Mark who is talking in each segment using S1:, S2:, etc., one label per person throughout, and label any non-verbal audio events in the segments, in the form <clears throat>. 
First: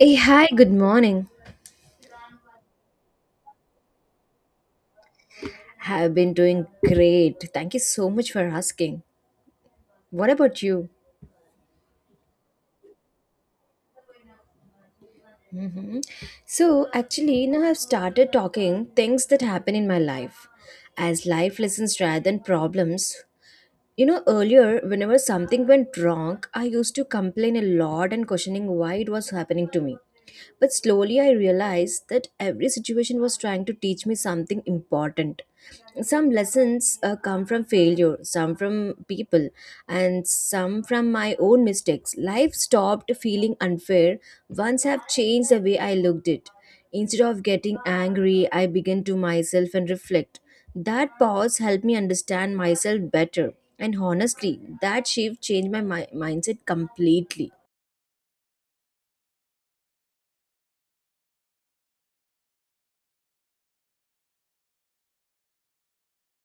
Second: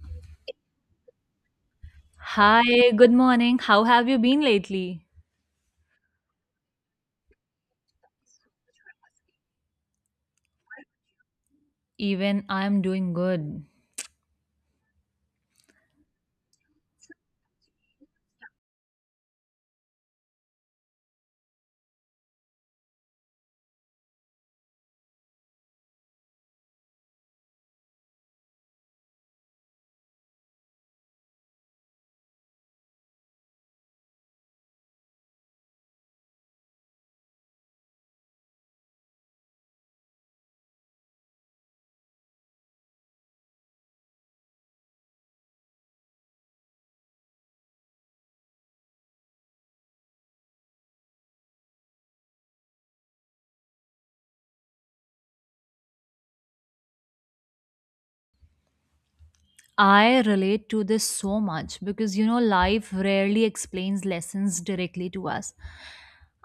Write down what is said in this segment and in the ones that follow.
S1: Hey, hi, good morning.
S2: Hi, good morning. How have you been lately?
S1: Have been doing great. Thank you so much for asking. What about you?
S2: Even I'm doing good.
S1: Mhm. So, actually, now I've started talking things that happen in my life as life lessons rather than problems. You know, earlier, whenever something went wrong, I used to complain a lot and questioning why it was happening to me. But slowly I realized that every situation was trying to teach me something important. Some lessons come from failure, some from people, and some from my own mistakes. Life stopped feeling unfair once I've changed the way I looked it. Instead of getting angry, I began to myself and reflect that pause helped me understand myself better, and honestly, that shift changed my mindset completely.
S2: I relate to this so much because you know, life rarely explains lessons directly to us.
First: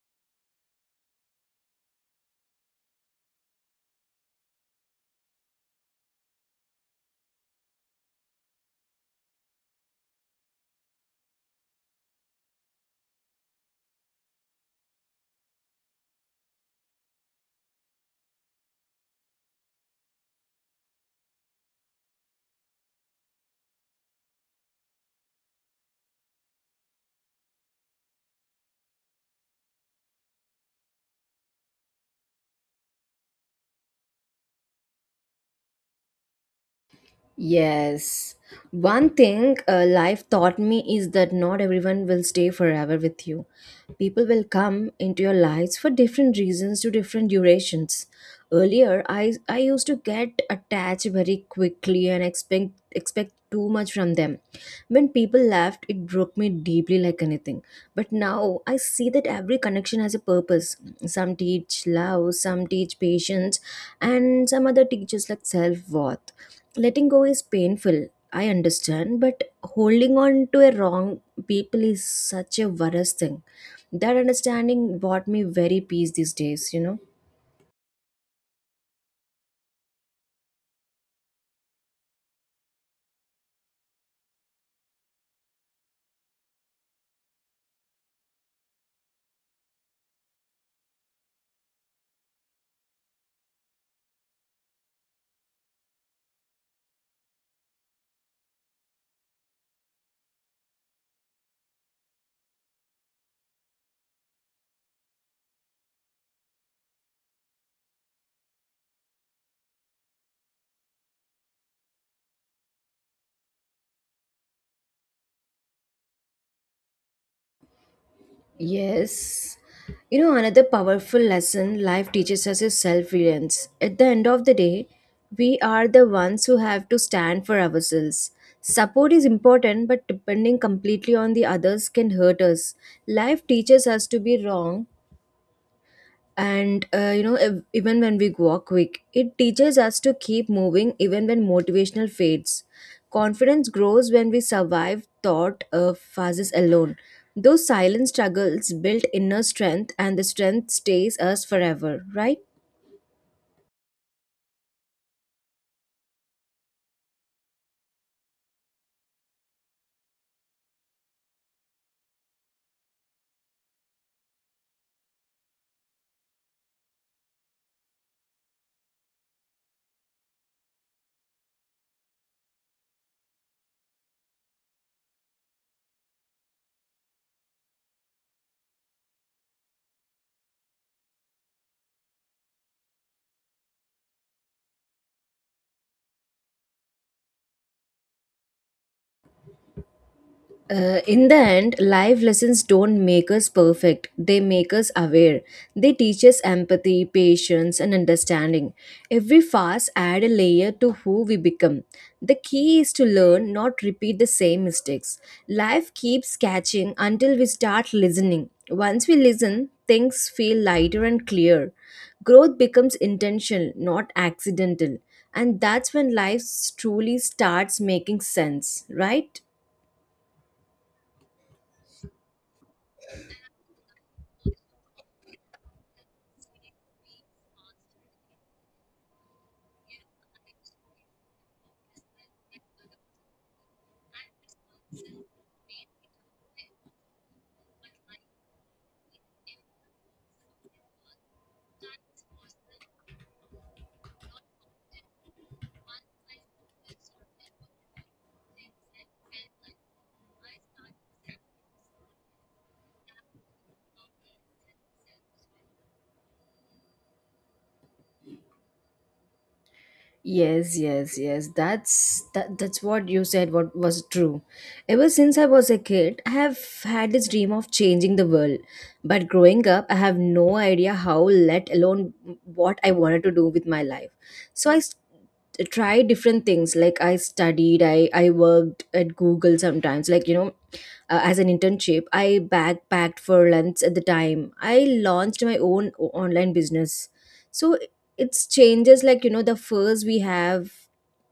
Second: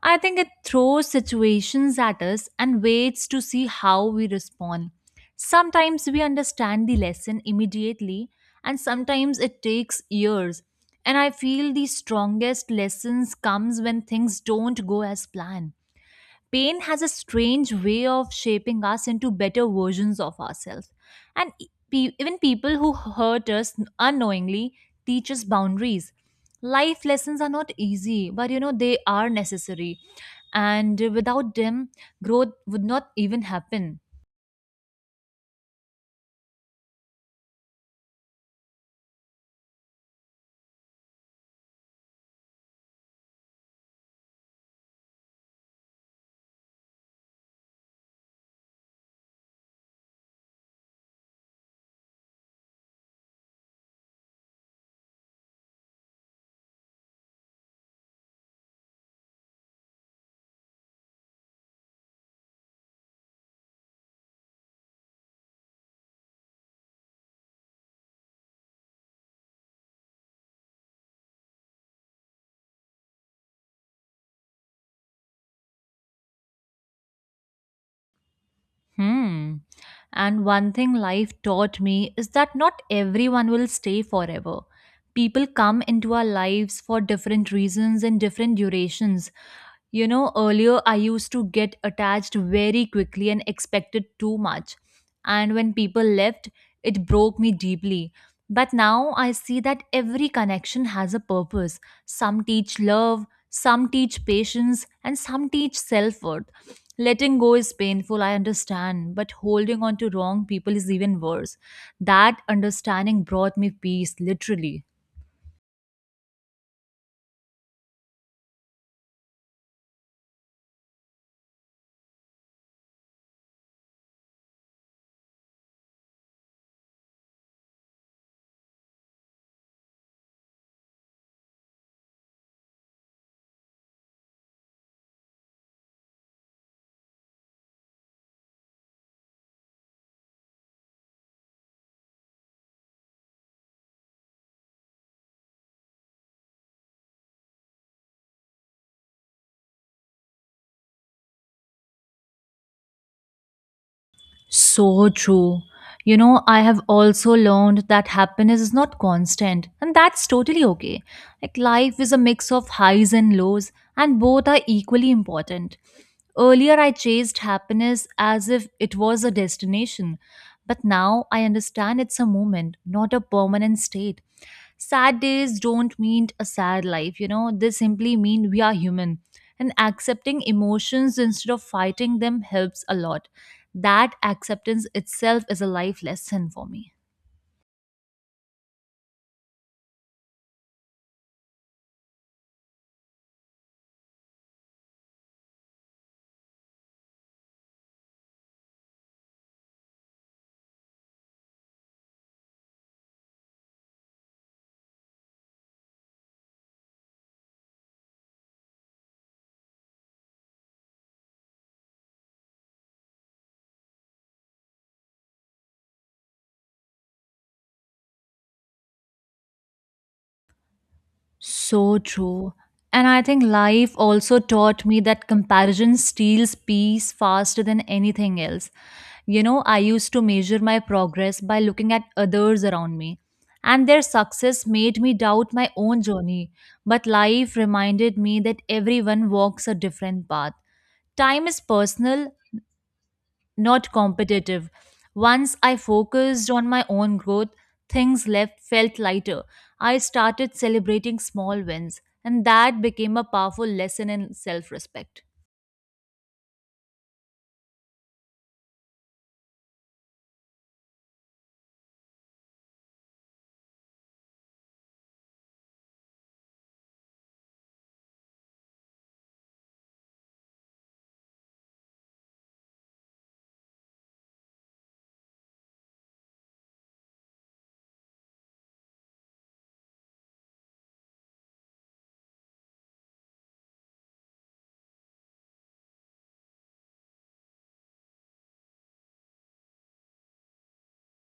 S2: I think it throws situations at us and waits to see how we respond. Sometimes we understand the lesson immediately, and sometimes it takes years. And I feel the strongest lessons comes when things don't go as planned. Pain has a strange way of shaping us into better versions of ourselves. And even people who hurt us unknowingly teach us boundaries. Life lessons are not easy, but you know, they are necessary. And without them, growth would not even happen.
S1: Yes. One thing life taught me is that not everyone will stay forever with you. People will come into your lives for different reasons to different durations. Earlier, I used to get attached very quickly and expect too much from them. When people left, it broke me deeply like anything. But now I see that every connection has a purpose. Some teach love, some teach patience, and some other teaches like self worth, letting go is painful, I understand, but holding on to a wrong people is such a worst thing. That understanding brought me very peace these days, you know.
S2: Hmm. And one thing life taught me is that not everyone will stay forever. People come into our lives for different reasons and different durations. You know, earlier I used to get attached very quickly and expected too much. And when people left, it broke me deeply. But now I see that every connection has a purpose. Some teach love, some teach patience, and some teach self worth. Letting go is painful, I understand, but holding on to wrong people is even worse. That understanding brought me peace, literally.
S1: Yes. You know, another powerful lesson life teaches us is self-reliance. At the end of the day, we are the ones who have to stand for ourselves. Support is important, but depending completely on the others can hurt us. Life teaches us to be wrong, and you know, even when we go quick, it teaches us to keep moving even when motivational fades. Confidence grows when we survive thought phases alone. Those silent struggles build inner strength, and the strength stays us forever, right?
S2: So true. You know, I have also learned that happiness is not constant, and that's totally okay. Like, life is a mix of highs and lows, and both are equally important. Earlier, I chased happiness as if it was a destination, but now I understand it's a moment, not a permanent state. Sad days don't mean a sad life, you know, they simply mean we are human. And accepting emotions instead of fighting them helps a lot. That acceptance itself is a life lesson for me.
S1: In the end, life lessons don't make us perfect. They make us aware. They teach us empathy, patience, and understanding. Every fast add a layer to who we become. The key is to learn, not repeat the same mistakes. Life keeps catching until we start listening. Once we listen, things feel lighter and clear. Growth becomes intentional, not accidental. And that's when life truly starts making sense, right?
S2: So true. And I think life also taught me that comparison steals peace faster than anything else. You know, I used to measure my progress by looking at others around me, and their success made me doubt my own journey. But life reminded me that everyone walks a different path. Time is personal, not competitive. Once I focused on my own growth, things left felt lighter. I started celebrating small wins, and that became a powerful lesson in self-respect.
S1: Yes, yes, yes. That's what you said what was true. Ever since I was a kid, I have had this dream of changing the world. But growing up, I have no idea how, let alone what I wanted to do with my life. So I try different things, like I studied, I worked at Google sometimes, like, you know, as an internship, I backpacked for lunch at the time, I launched my own online business. So it's changes, like, you know, the first we have,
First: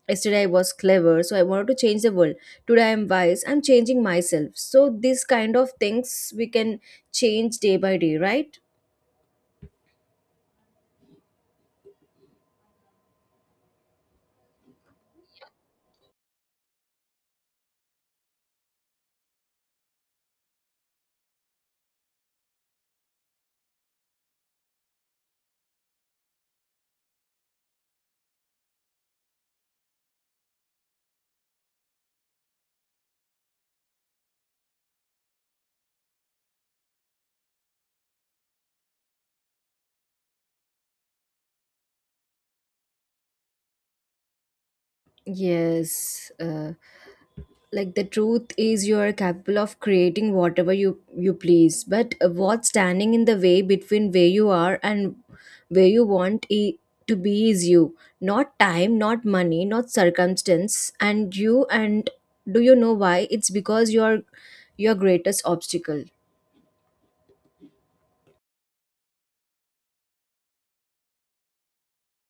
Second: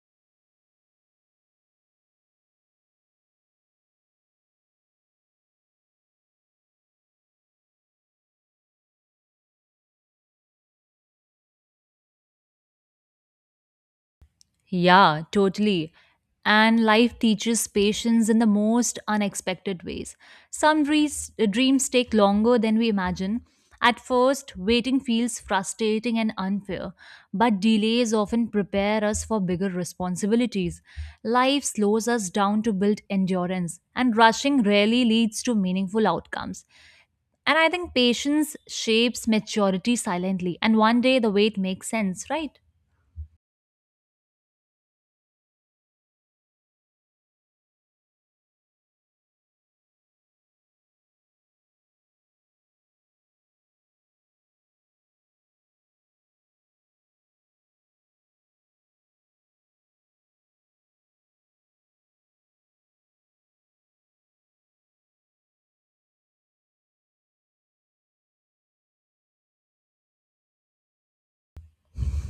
S1: yesterday I was clever, so I wanted to change the world. Today I'm wise, I'm changing myself. So these kind of things we can change day by day, right?
S2: Yeah, totally. And life teaches patience in the most unexpected ways. Some dreams take longer than we imagine. At first, waiting feels frustrating and unfair, but delays often prepare us for bigger responsibilities. Life slows us down to build endurance, and rushing rarely leads to meaningful outcomes. And I think patience shapes maturity silently, and one day the wait makes sense, right?
S1: Yes. Uh, like, the truth is you are capable of creating whatever you please, but what's standing in the way between where you are and where you want to be is you. Not time, not money, not circumstance, and you. And do you know why? It's because you are your greatest obstacle.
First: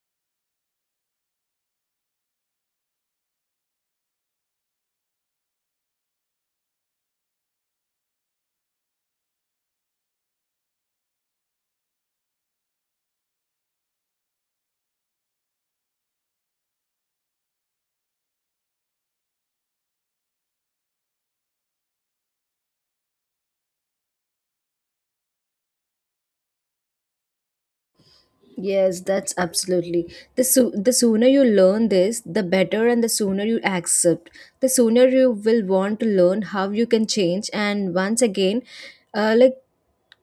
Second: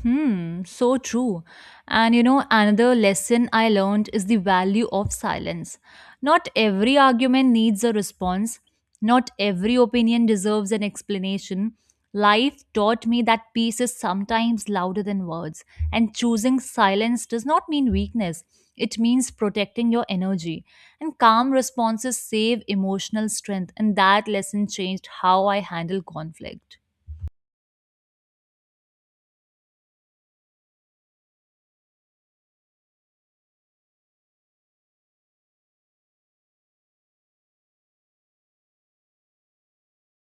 S2: Hmm, so true. And you know, another lesson I learned is the value of silence. Not every argument needs a response, not every opinion deserves an explanation. Life taught me that peace is sometimes louder than words, and choosing silence does not mean weakness. It means protecting your energy. And calm responses save emotional strength, and that lesson changed how I handle conflict.
S1: Yes, that's absolutely. The the sooner you learn this, the better, and the sooner you accept. The sooner you will want to learn how you can change. And once again, like,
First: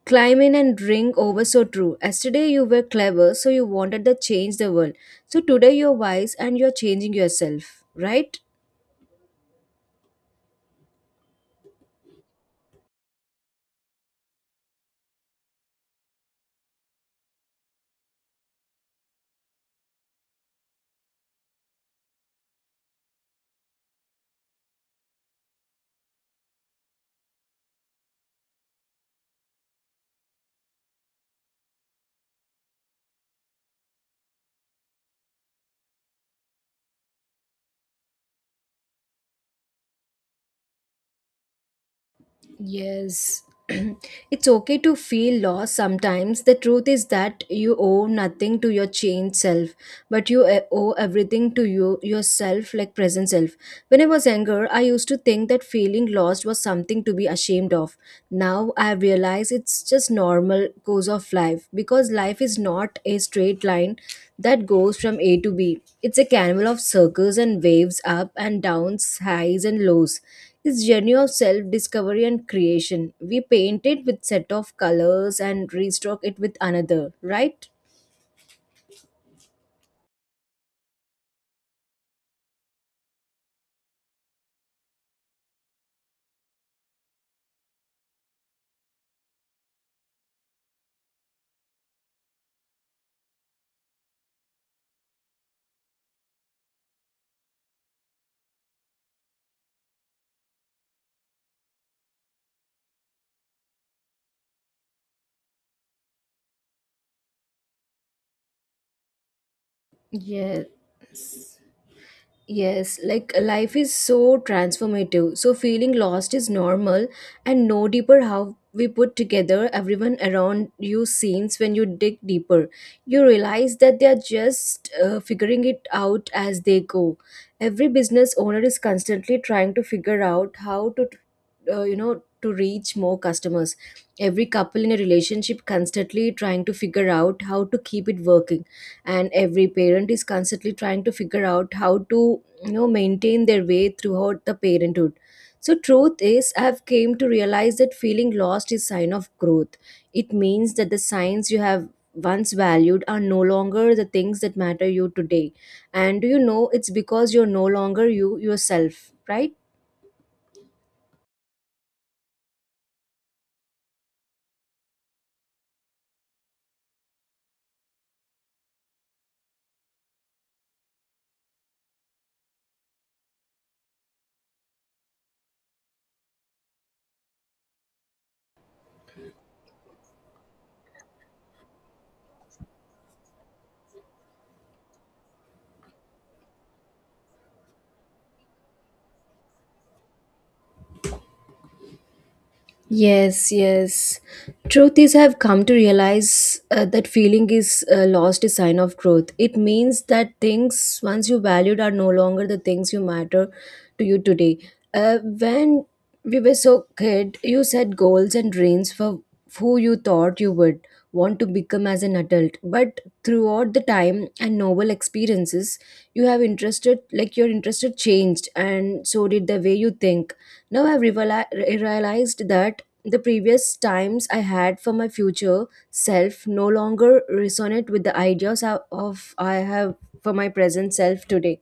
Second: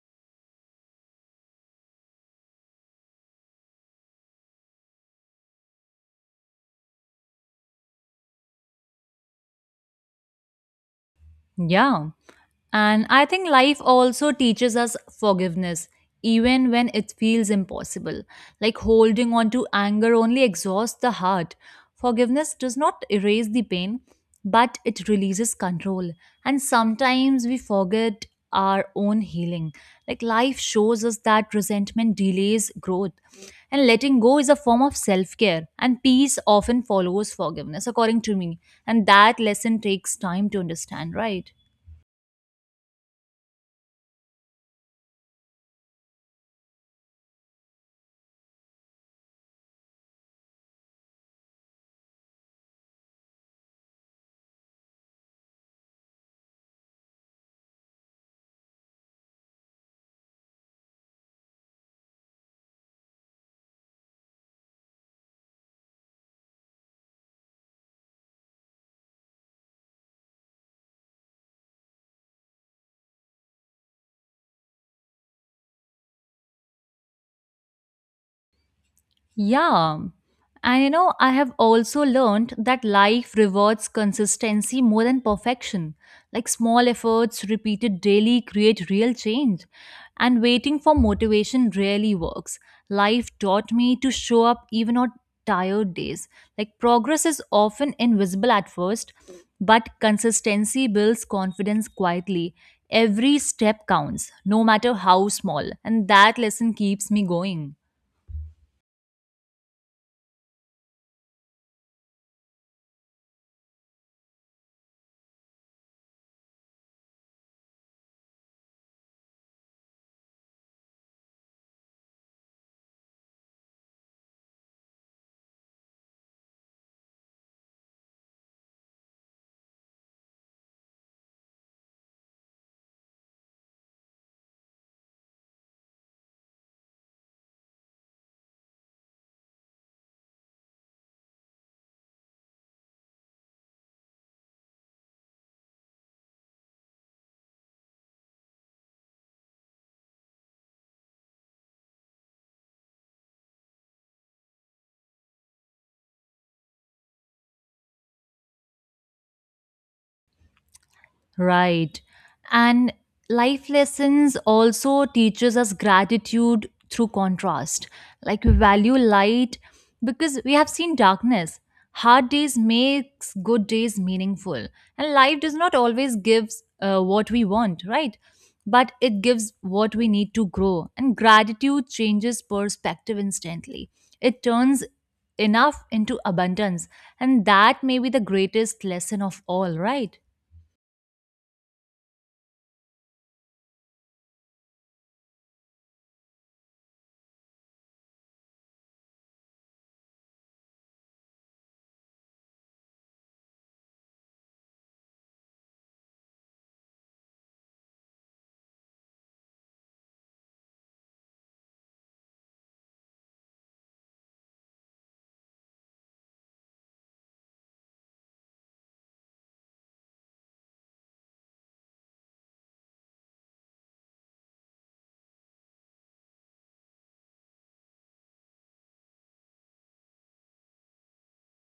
S1: climb in and drink over, so true. Yesterday you were clever, so you wanted to change the world. So today you're wise and you're changing yourself, right?
S2: Yeah. And I think life also teaches us forgiveness, even when it feels impossible. Like holding on to anger only exhausts the heart. Forgiveness does not erase the pain, but it releases control. And sometimes we forget our own healing. Like life shows us that resentment delays growth. And letting go is a form of self care. And peace often follows forgiveness, according to me. And that lesson takes time to understand, right?
S1: Yes. <clears throat> It's okay to feel lost sometimes. The truth is that you owe nothing to your changed self, but you owe everything to you yourself, like present self. When I was younger, I used to think that feeling lost was something to be ashamed of. Now I realize it's just normal course of life, because life is not a straight line that goes from A to B. It's a carnival of circles and waves, up and downs, highs and lows. It's journey of self-discovery and creation. We paint it with set of colors and restock it with another, right?
S2: Yeah. And you know, I have also learned that life rewards consistency more than perfection. Like small efforts repeated daily create real change. And waiting for motivation rarely works. Life taught me to show up even on tired days. Like progress is often invisible at first, but consistency builds confidence quietly. Every step counts, no matter how small. And that lesson keeps me going.
S1: Yes. Yes, like life is so transformative. So feeling lost is normal, and no deeper how we put together everyone around you seems when you dig deeper. You realize that they are just figuring it out as they go. Every business owner is constantly trying to figure out how to, you know, to reach more customers, every couple in a relationship constantly trying to figure out how to keep it working, and every parent is constantly trying to figure out how to, you know, maintain their way throughout the parenthood. So truth is, I've came to realize that feeling lost is sign of growth. It means that the signs you have once valued are no longer the things that matter you today. And do you know, it's because you're no longer you yourself, right?
S2: Right. And life lessons also teaches us gratitude through contrast. Like we value light because we have seen darkness. Hard days makes good days meaningful. And life does not always give what we want, right? But it gives what we need to grow. And gratitude changes perspective instantly. It turns enough into abundance. And that may be the greatest lesson of all, right?
S1: Yes, yes. Truth is, I've come to realize that feeling is lost is sign of growth. It means that things once you valued are no longer the things you matter to you today. When we were so kid, you set goals and dreams for who you thought you would want to become as an adult. But throughout the time and novel experiences, you have interested, like your interested changed, and so did the way you think. Now I've realized that the previous times I had for my future self no longer resonate with the ideas of I have for my present self today.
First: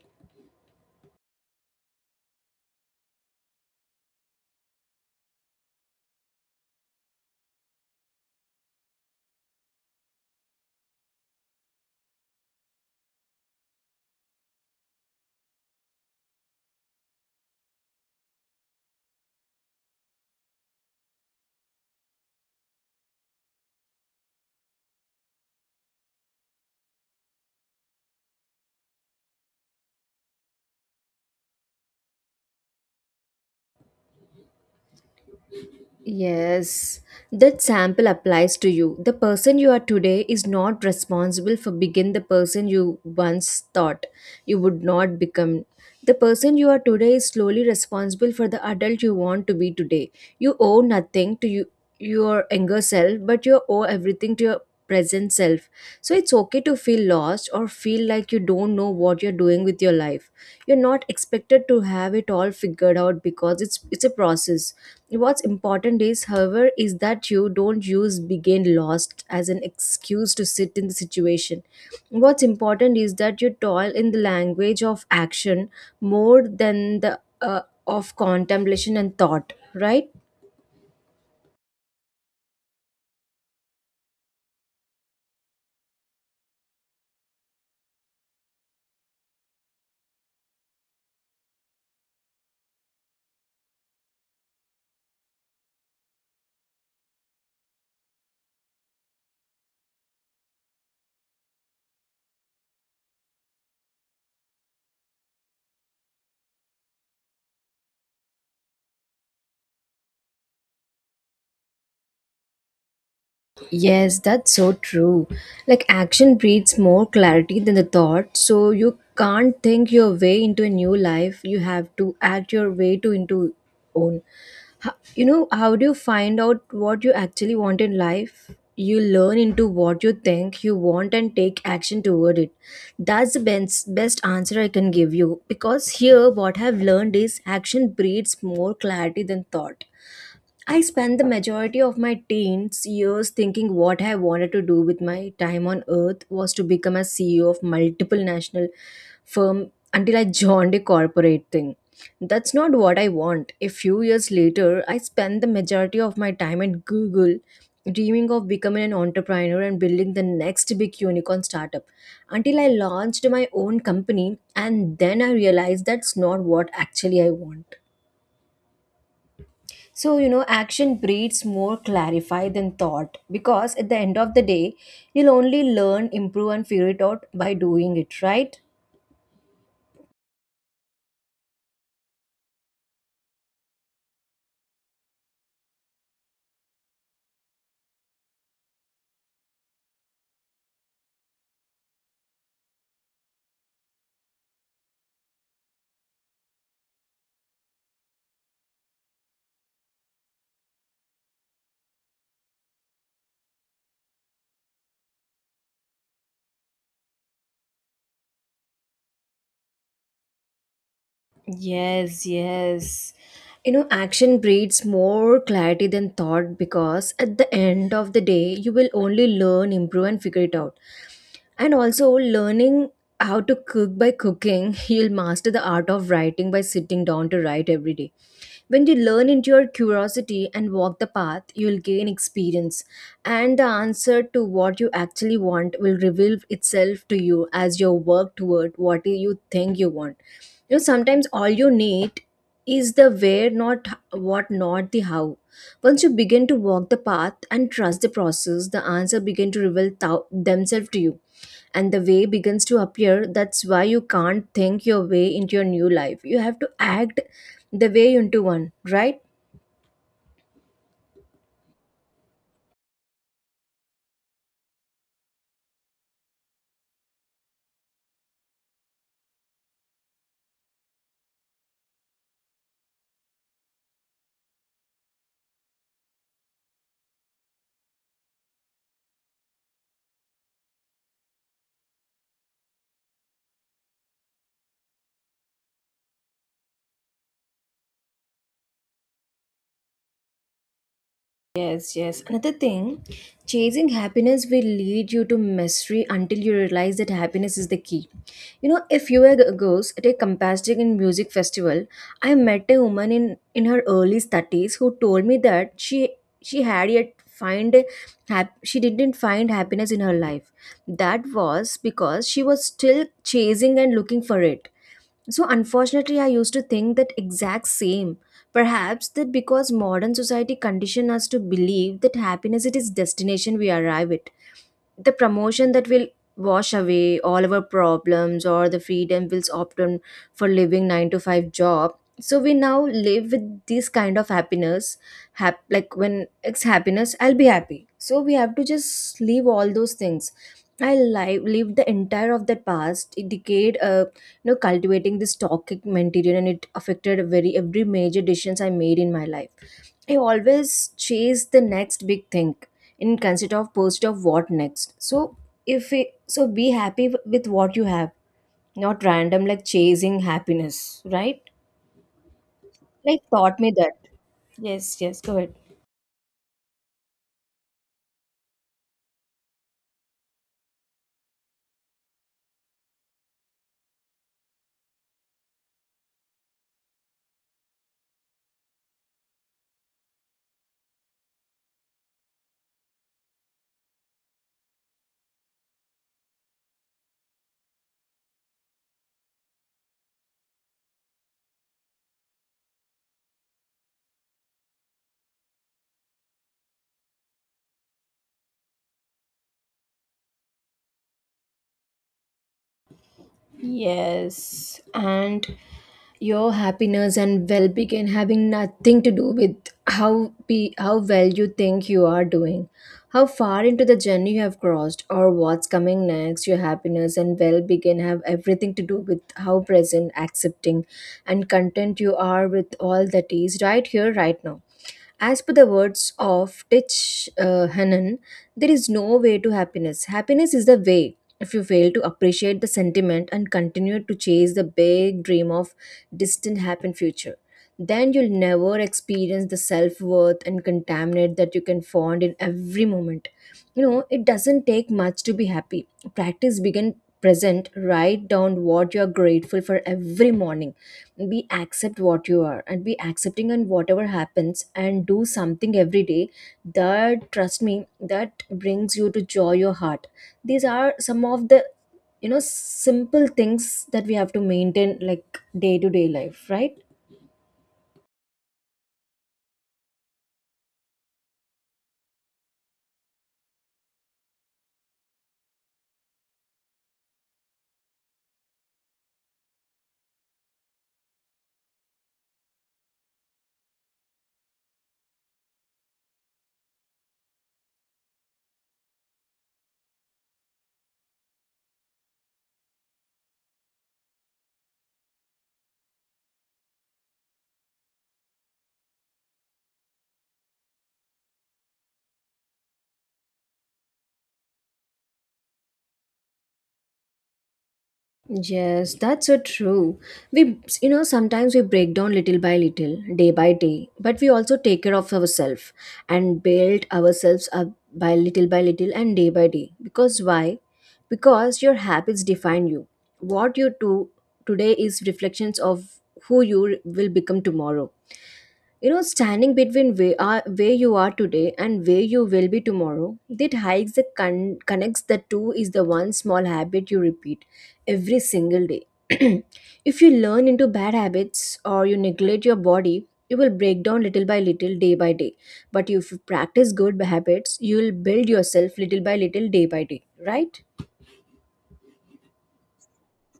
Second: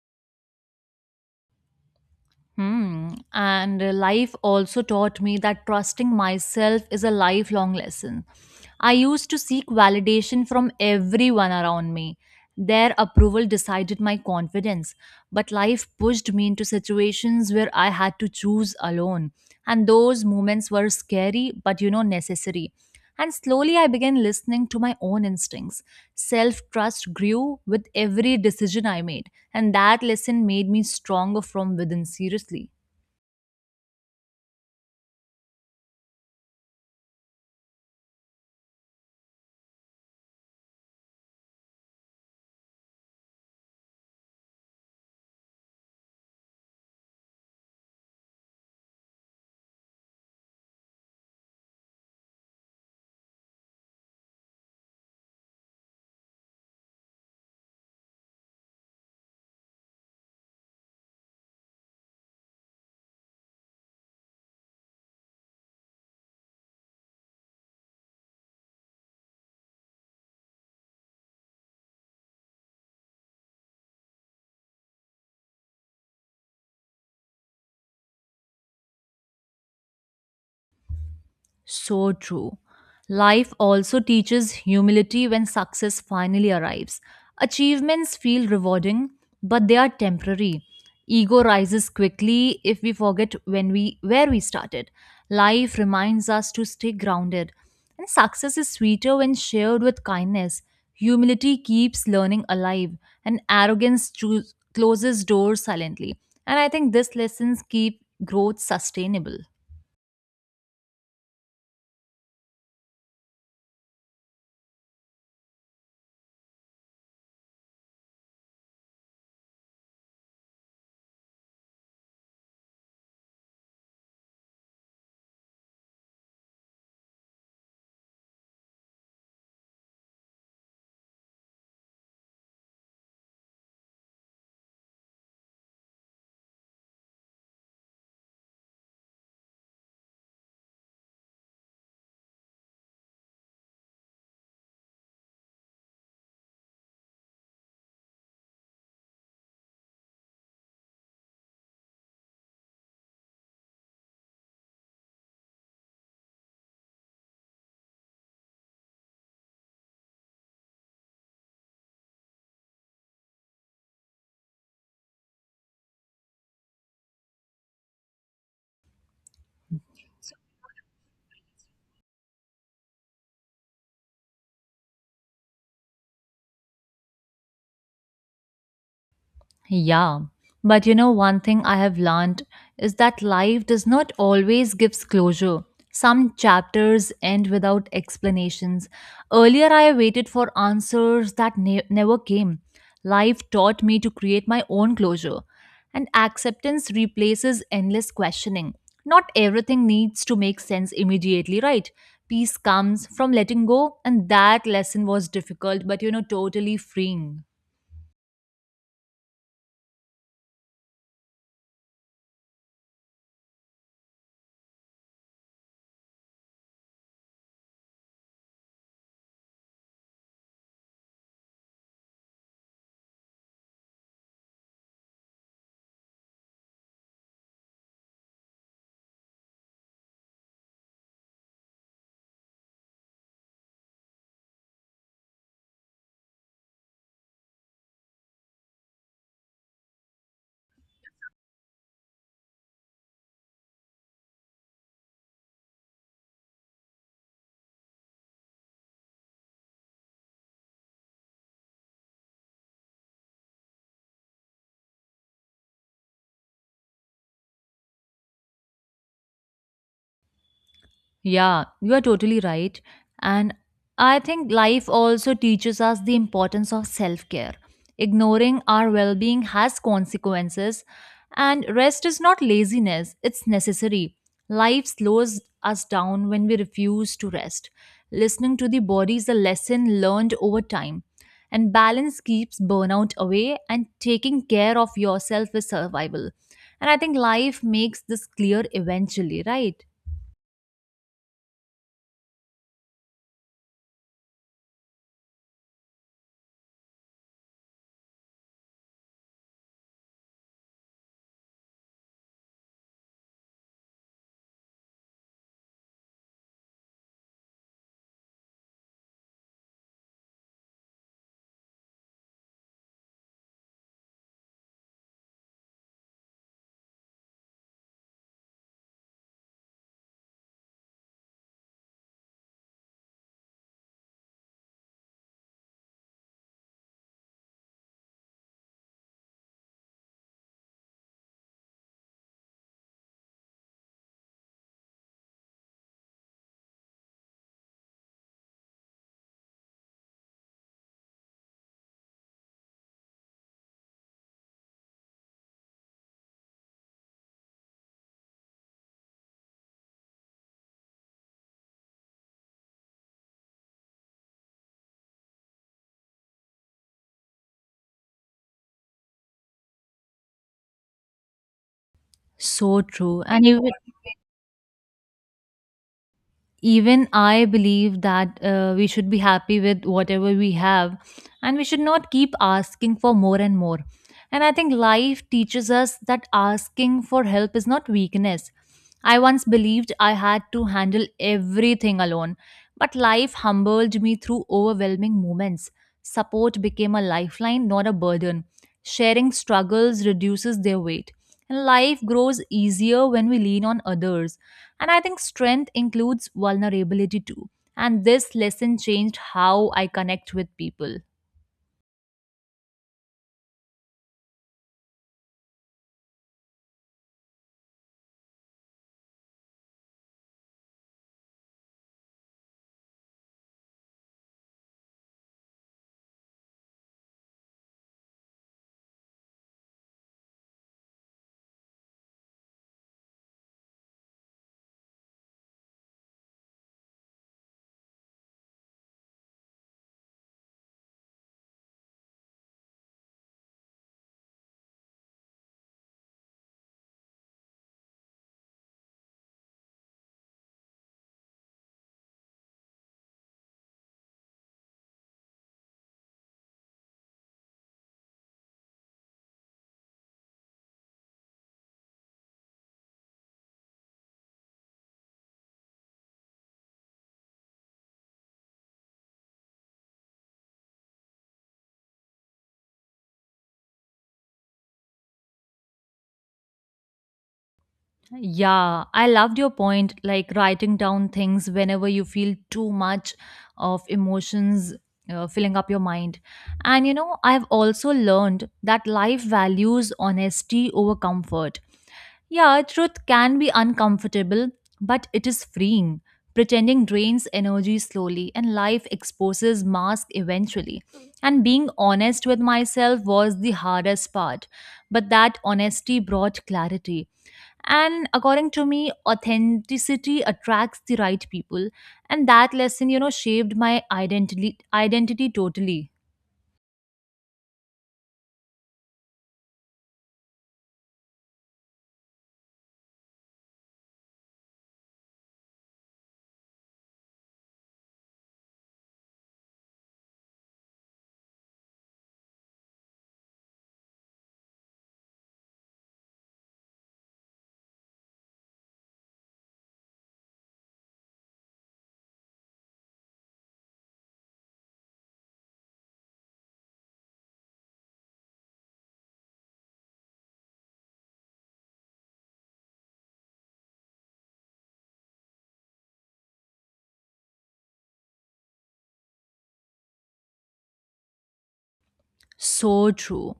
S2: Hmm. And life also taught me that trusting myself is a lifelong lesson. I used to seek validation from everyone around me. Their approval decided my confidence. But life pushed me into situations where I had to choose alone. And those moments were scary, but you know, necessary. And slowly I began listening to my own instincts. Self trust grew with every decision I made. And that lesson made me stronger from within, seriously.
S1: Yes, that sample applies to you. The person you are today is not responsible for begin the person you once thought you would not become. The person you are today is slowly responsible for the adult you want to be today. You owe nothing to you your younger self, but you owe everything to your present self. So it's okay to feel lost or feel like you don't know what you're doing with your life. You're not expected to have it all figured out because it's a process. What's important is, however, is that you don't use begin lost as an excuse to sit in the situation. What's important is that you toil in the language of action more than the of contemplation and thought, right?
S2: So true. Life also teaches humility when success finally arrives. Achievements feel rewarding, but they are temporary. Ego rises quickly if we forget when we where we started. Life reminds us to stay grounded. And success is sweeter when shared with kindness. Humility keeps learning alive, and arrogance closes doors silently. And I think these lessons keep growth sustainable.
S1: Yes, that's so true. Like, action breeds more clarity than the thought. So you can't think your way into a new life. You have to act your way to into own. You know, how do you find out what you actually want in life? You learn into what you think you want and take action toward it. That's the best answer I can give you, because here what I've learned is action breeds more clarity than thought. I spent the majority of my teens years thinking what I wanted to do with my time on earth was to become a CEO of multiple national firm until I joined a corporate thing. That's not what I want. A few years later, I spent the majority of my time at Google dreaming of becoming an entrepreneur and building the next big unicorn startup, until I launched my own company, and then I realized that's not what actually I want. So, you know, action breeds more clarify than thought, because at the end of the day, you'll only learn, improve, and figure it out by doing it, right?
S2: Yeah, but you know, one thing I have learned is that life does not always gives closure. Some chapters end without explanations. Earlier, I waited for answers that never came. Life taught me to create my own closure, and acceptance replaces endless questioning. Not everything needs to make sense immediately, right? Peace comes from letting go, and that lesson was difficult, but you know, totally freeing.
S1: Yes, yes. You know, action breeds more clarity than thought, because at the end of the day, you will only learn, improve, and figure it out. And also, learning how to cook by cooking, <laughs> you'll master the art of writing by sitting down to write every day. When you learn into your curiosity and walk the path, you'll gain experience, and the answer to what you actually want will reveal itself to you as you work toward what you think you want. You know, sometimes all you need is the where, not what, not the how. Once you begin to walk the path and trust the process, the answer begin to reveal themselves to you, and the way begins to appear. That's why you can't think your way into your new life. You have to act the way into one, right?
S2: Yeah, you are totally right. And I think life also teaches us the importance of self care. Ignoring our well being has consequences, and rest is not laziness, it's necessary. Life slows us down when we refuse to rest. Listening to the body is a lesson learned over time. And balance keeps burnout away, and taking care of yourself is survival. And I think life makes this clear eventually, right?
S1: Yes, yes. Another thing, chasing happiness will lead you to misery until you realize that happiness is the key. You know, a few years ago at a Compastic and Music Festival, I met a woman in, her early 30s who told me that she had yet find a she didn't find happiness in her life. That was because she was still chasing and looking for it. So, unfortunately, I used to think that exact same. Perhaps that because modern society conditioned us to believe that happiness it is destination we arrive at, the promotion that will wash away all our problems or the freedom will opt on for living 9 to 5 job, so we now live with this kind of happiness like when it's happiness I'll be happy, so we have to just leave all those things. I live the entire of the past decade cultivating this toxic mentality, and it affected very every major decisions I made in my life. I always chase the next big thing in concept of post of what next. So if it, so be happy with what you have, not random like chasing happiness, right?
S2: So
S1: Like
S2: true. And
S1: taught me that. Yes, yes, go ahead.
S2: even I believe that we should be happy with whatever we have, and we should not keep asking for more and more. And I think life teaches us that asking for help is not weakness. I once believed I had to handle everything alone, but life humbled me through overwhelming moments. Support became a lifeline, not a burden. Sharing struggles reduces their weight, and life grows easier when we lean on others. And I think strength includes vulnerability too. And this lesson changed how I connect with people.
S1: Yes, and your happiness and well-being can having nothing to do with how well you think you are doing, how far into the journey you have crossed, or what's coming next. Your happiness and well-being can have everything to do with how present, accepting, and content you are with all that is right here, right now. As per the words of Tich Hannon, there is no way to happiness. Happiness is the way. If you fail to appreciate the sentiment and continue to chase the big dream of distant happy future, then you'll never experience the self-worth and contaminant that you can find in every moment. It doesn't take much to be happy. Practice begin present, write down what you're grateful for every morning, be accept what you are and be accepting on whatever happens, and do something every day that, trust me, that brings you to joy your heart. These are some of the simple things that we have to maintain like day to day life, right?
S2: Yeah, I loved your point, like writing down things whenever you feel too much of emotions filling up your mind. And you know, I've also learned that life values honesty over comfort. Yeah, truth can be uncomfortable, but it is freeing. Pretending drains energy slowly, and life exposes masks eventually. And being honest with myself was the hardest part, but that honesty brought clarity. And according to me, authenticity attracts the right people, and that lesson, you know, shaped my identity totally.
S1: Yes, that's so true. Sometimes we break down little by little, day by day, but we also take care of ourselves and build ourselves up by little and day by day. Because why? Because your habits define you. What you do today is reflections of who you will become tomorrow. You know, standing between where you are today and where you will be tomorrow, that hikes that connects the two is the one small habit you repeat every single day. <clears throat> If you learn into bad habits or you neglect your body, you will break down little by little, day by day. But if you practice good habits, you will build yourself little by little, day by day, right?
S2: So true.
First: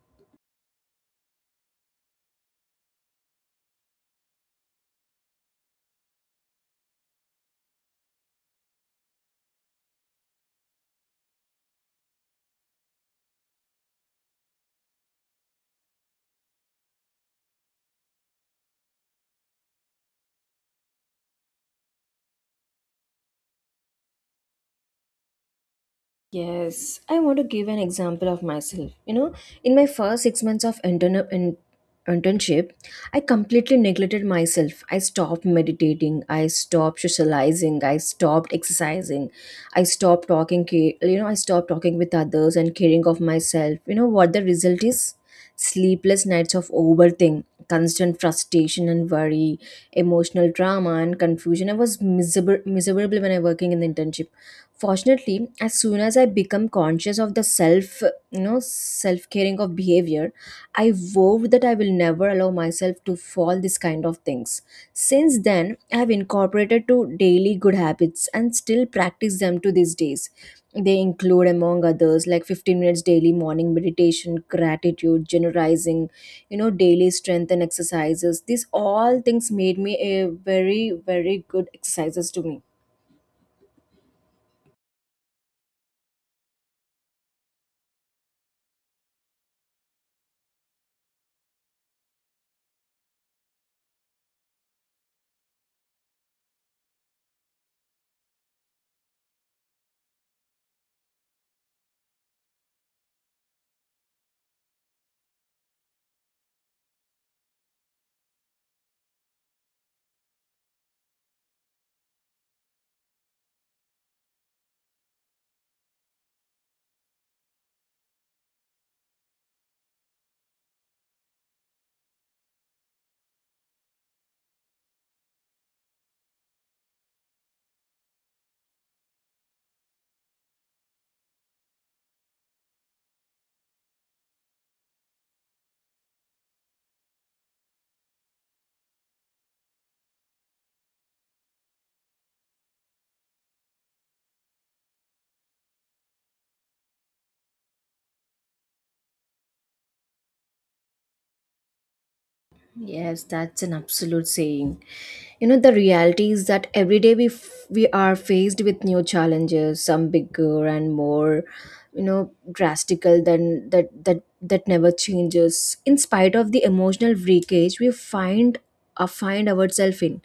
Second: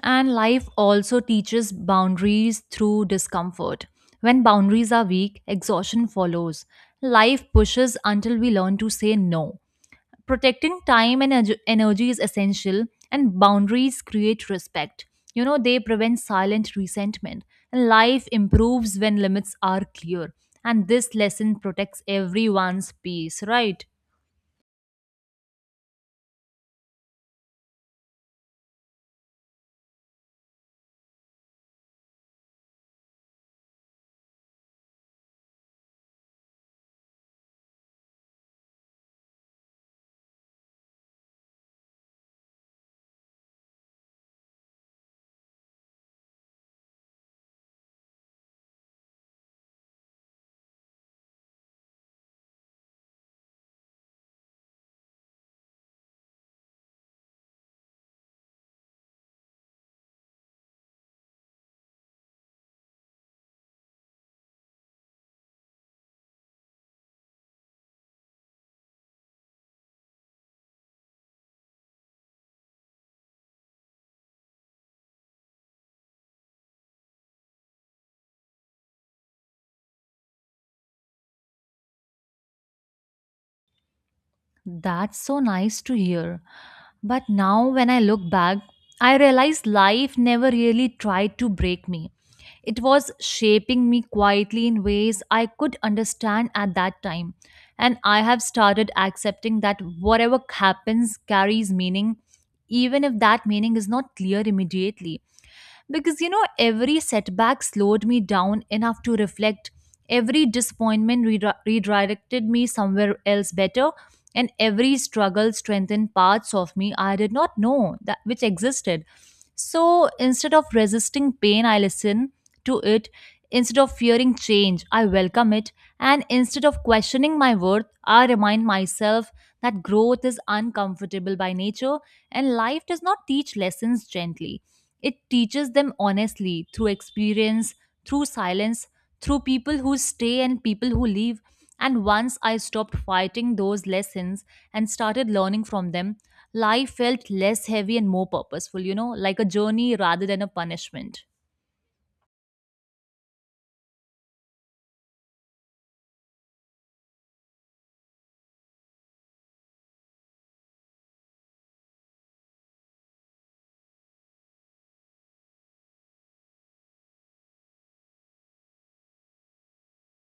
S2: And life also teaches boundaries through discomfort. When boundaries are weak, exhaustion follows. Life pushes until we learn to say no. Protecting time and energy is essential, and boundaries create respect. You know, they prevent silent resentment. And life improves when limits are clear. And this lesson protects everyone's peace, right?
S1: Yes, I want to give an example of myself. You know, in my first 6 months of internship, I completely neglected myself. I stopped meditating, I stopped socializing, I stopped exercising, I stopped talking, I stopped talking with others and caring of myself. You know what the result is? Sleepless nights of overthink, constant frustration and worry, emotional trauma and confusion. I was miserable, miserable when I working in the internship. Fortunately, as soon as I become conscious of the self, self caring of behavior, I vowed that I will never allow myself to fall this kind of things. Since then I have incorporated to daily good habits and still practice them to these days. They include among others like 15 minutes daily morning meditation, gratitude generalizing, daily strength and exercises. These all things made me a very very good exercises to me.
S2: That's so nice to hear. But now, when I look back, I realize life never really tried to break me. It was shaping me quietly in ways I could understand at that time. And I have started accepting that whatever happens carries meaning, even if that meaning is not clear immediately, because you know every setback slowed me down enough to reflect, every disappointment redirected me somewhere else better, and every struggle strengthened parts of me I did not know that which existed. So instead of resisting pain I listen to it, instead of fearing change I welcome it, and instead of questioning my worth I remind myself that growth is uncomfortable by nature, and life does not teach lessons gently. It teaches them honestly through experience, through silence, through people who stay and people who leave. And once I stopped fighting those lessons and started learning from them, life felt less heavy and more purposeful, you know, like a journey rather than a punishment.
S1: Yes, that's an absolute saying. You know, the reality is that every day we are faced with new challenges, some bigger and more, you know, drastical than that never changes. In spite of the emotional breakage we find find ourselves in,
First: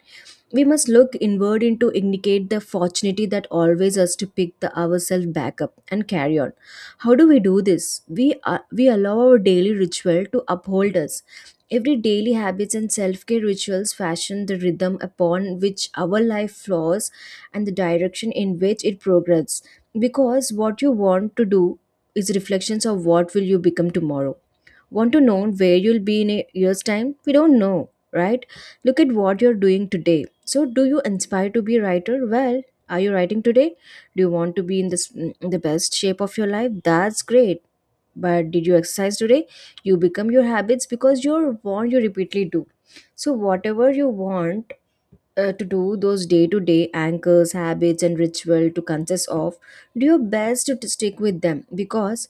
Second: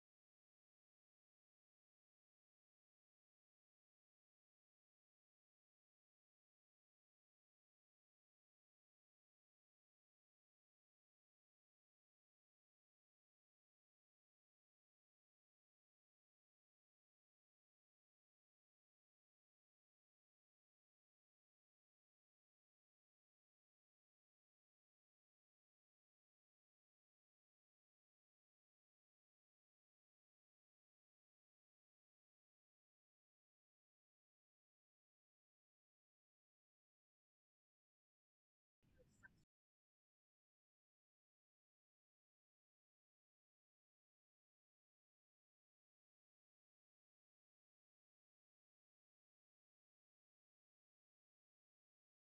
S1: we must look inward and to indicate the fortunate that always us to pick the ourselves back up and carry on. How do we do this? We allow our daily ritual to uphold us. Every daily habits and self care rituals fashion the rhythm upon which our life flows and the direction in which it progresses. Because what you want to do is reflections of what will you become tomorrow. Want to know where you'll be in a year's time? We don't know, right? Look at what you're doing today. So, do you inspire to be a writer? Well, are you writing today? Do you want to be in this in the best shape of your life? That's great, but did you exercise today? You become your habits because you're want you repeatedly do. So whatever you want to do those day to day anchors habits and ritual to consist of, do your best to stick with them, because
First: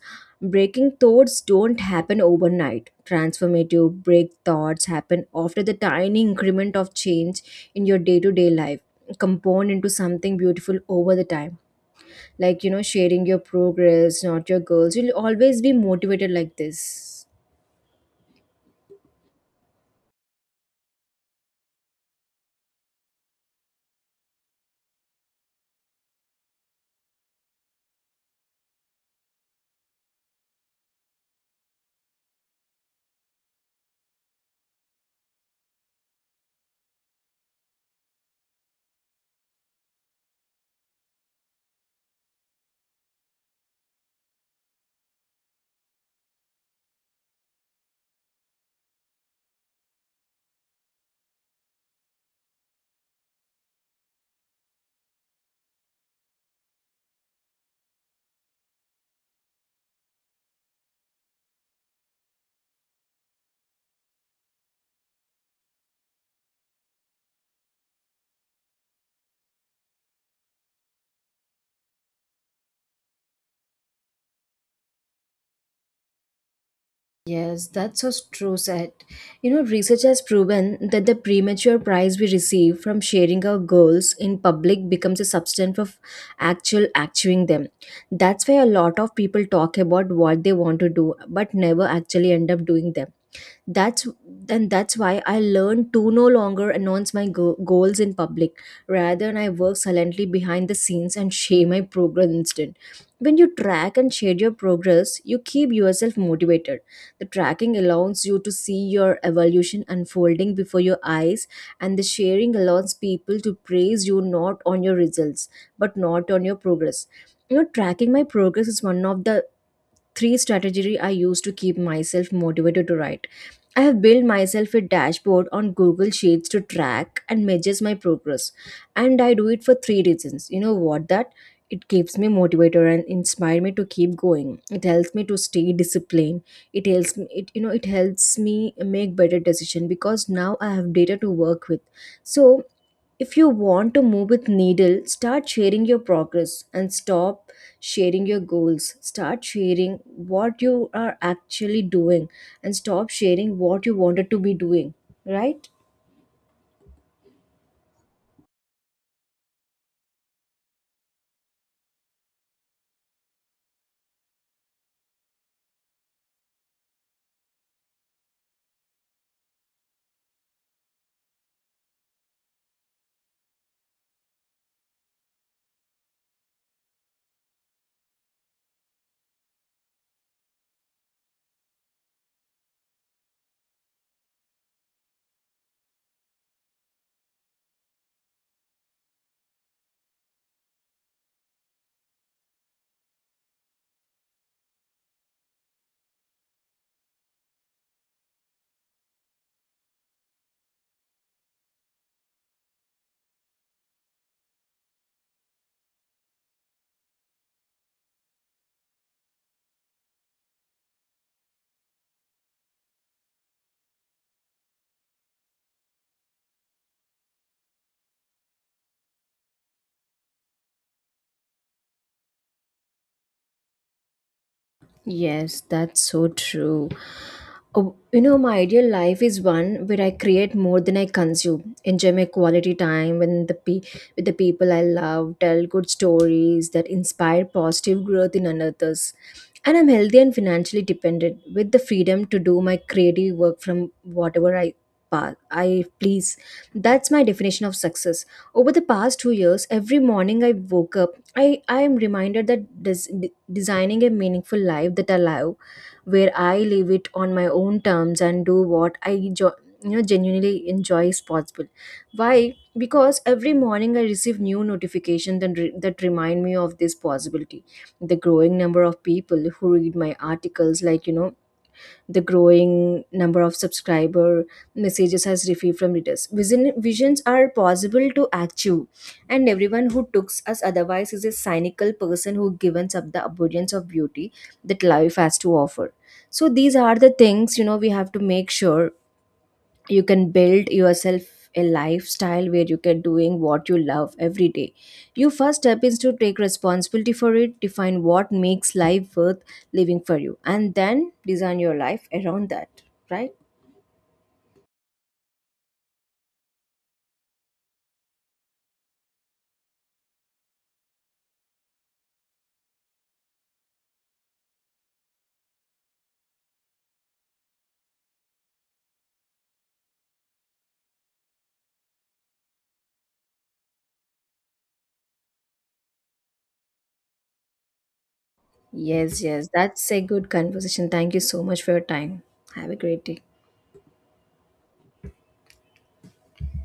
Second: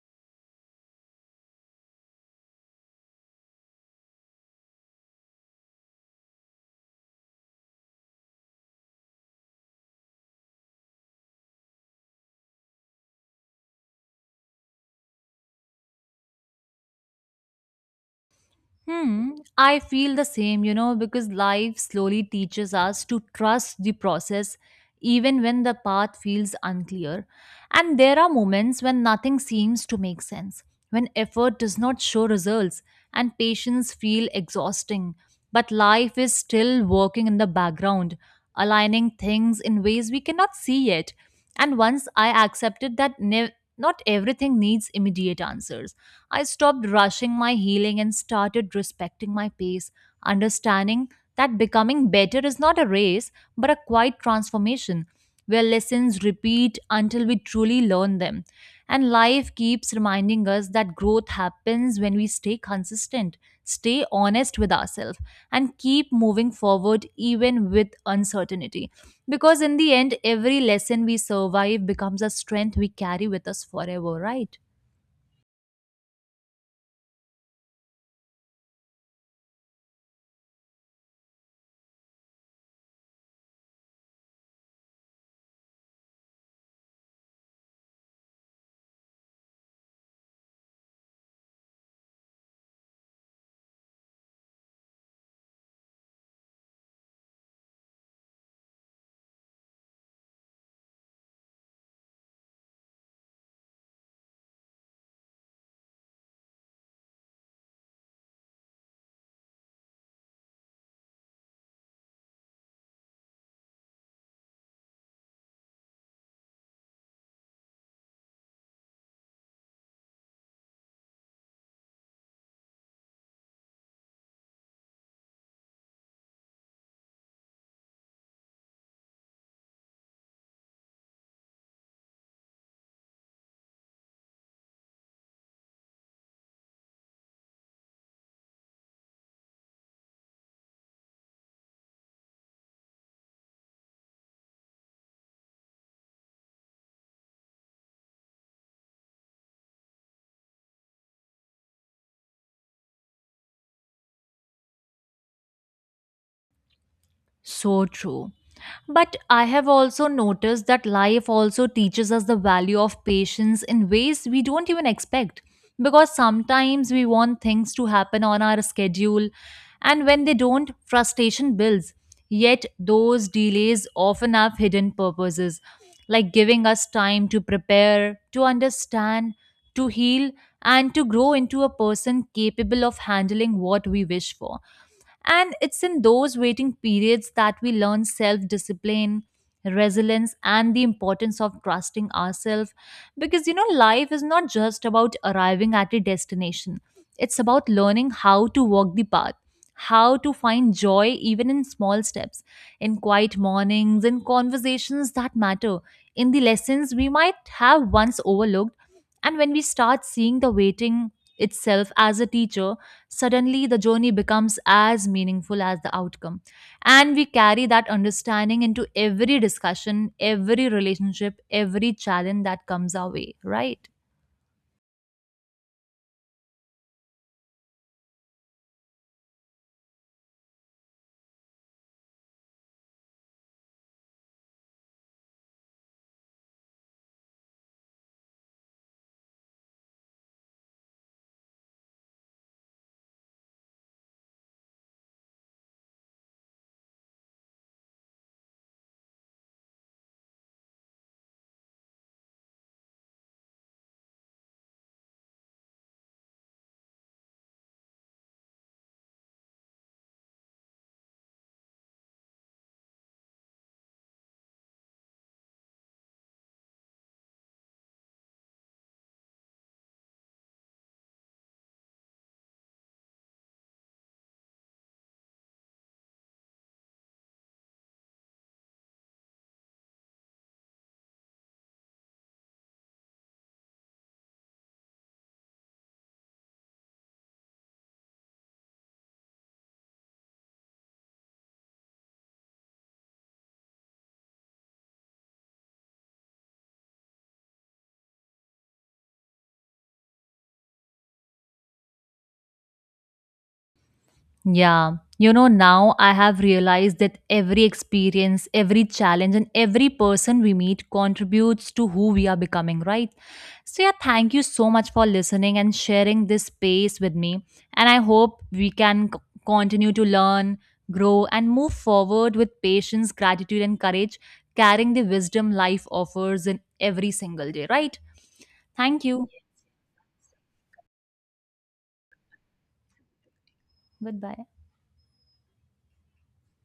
S1: breaking thoughts don't happen overnight. Transformative break thoughts happen after the tiny increment of change in your day to day life compound into something beautiful over the time, like you know sharing your progress not your goals, you'll always be motivated like this.
S2: Hmm, I feel the same, you know, because life slowly teaches us to trust the process even when the path feels unclear. And there are moments when nothing seems to make sense, when effort does not show results and patience feel exhausting, but life is still working in the background, aligning things in ways we cannot see yet. And once I accepted that not everything needs immediate answers, I stopped rushing my healing and started respecting my pace, understanding that becoming better is not a race but a quiet transformation where lessons repeat until we truly learn them. And life keeps reminding us that growth happens when we stay consistent, stay honest with ourselves, and keep moving forward even with uncertainty. Because in the end, every lesson we survive becomes a strength we carry with us forever, right?
S1: Yes, that's so true, said. You know, research has proven that the premature prize we receive from sharing our goals in public becomes a substance of actual actuing them. That's why a lot of people talk about what they want to do but never actually end up doing them. that's that's why I learned to no longer announce my goals in public. Rather I work silently behind the scenes and share my progress instead. When you track and share your progress you keep yourself motivated. The tracking allows you to see your evolution unfolding before your eyes, and the sharing allows people to praise you not on your results but not on your progress. You know, tracking my progress is one of the 3 strategy I use to keep myself motivated to write. I have built myself a dashboard on Google Sheets to track and measures my progress. And I do it for 3 reasons. You know what that? It keeps me motivated and inspire me to keep going. It helps me to stay disciplined. It helps me make better decision because now I have data to work with. So if you want to move with needle, start sharing your progress and stop sharing your goals. Start sharing what you are actually doing and stop sharing what you wanted to be doing, right?
S2: So true. But I have also noticed that life also teaches us the value of patience in ways we don't even expect. Because sometimes we want things to happen on our schedule, and when they don't, frustration builds. Yet those delays often have hidden purposes, like giving us time to prepare, to understand, to heal, and to grow into a person capable of handling what we wish for. And it's in those waiting periods that we learn self discipline, resilience, and the importance of trusting ourselves. Because, you know, life is not just about arriving at a destination, it's about learning how to walk the path, how to find joy even in small steps, in quiet mornings, in conversations that matter, in the lessons we might have once overlooked. And when we start seeing the waiting itself as a teacher, suddenly the journey becomes as meaningful as the outcome. And we carry that understanding into every discussion, every relationship, every challenge that comes our way, right?
S1: Yes, that's so true. Oh, you know, my ideal life is one where I create more than I consume, enjoy my quality time when with the people I love, tell good stories that inspire positive growth in others. And I'm healthy and financially dependent with the freedom to do my creative work from whatever I please. That's my definition of success. Over the past 2 years, every morning I woke up I am reminded that designing a meaningful life that I love, where I live it on my own terms and do what I genuinely enjoy is possible. Why? Because every morning I receive new notifications that remind me of this possibility. The growing number of people who read my articles, like you know, the growing number of subscriber messages has received from readers visions are possible to achieve, and everyone who takes us otherwise is a cynical person who gives up the abundance of beauty that life has to offer. So these are the things, you know, we have to make sure you can build yourself a lifestyle where you can doing what you love every day. Your first step is to take responsibility for it, define what makes life worth living for you, and then design your life around that, right?
S2: Yeah. You know, now I have realized that every experience, every challenge, and every person we meet contributes to who we are becoming, right? So, yeah, thank you so much for listening and sharing this space with me. And I hope we can continue to learn, grow, and move forward with patience, gratitude, and courage, carrying the wisdom life offers in every single day, right? Thank
S1: Yes,
S2: you.
S1: yes, that's a good conversation. Thank you so much for your time. Have a great day.
S2: Goodbye.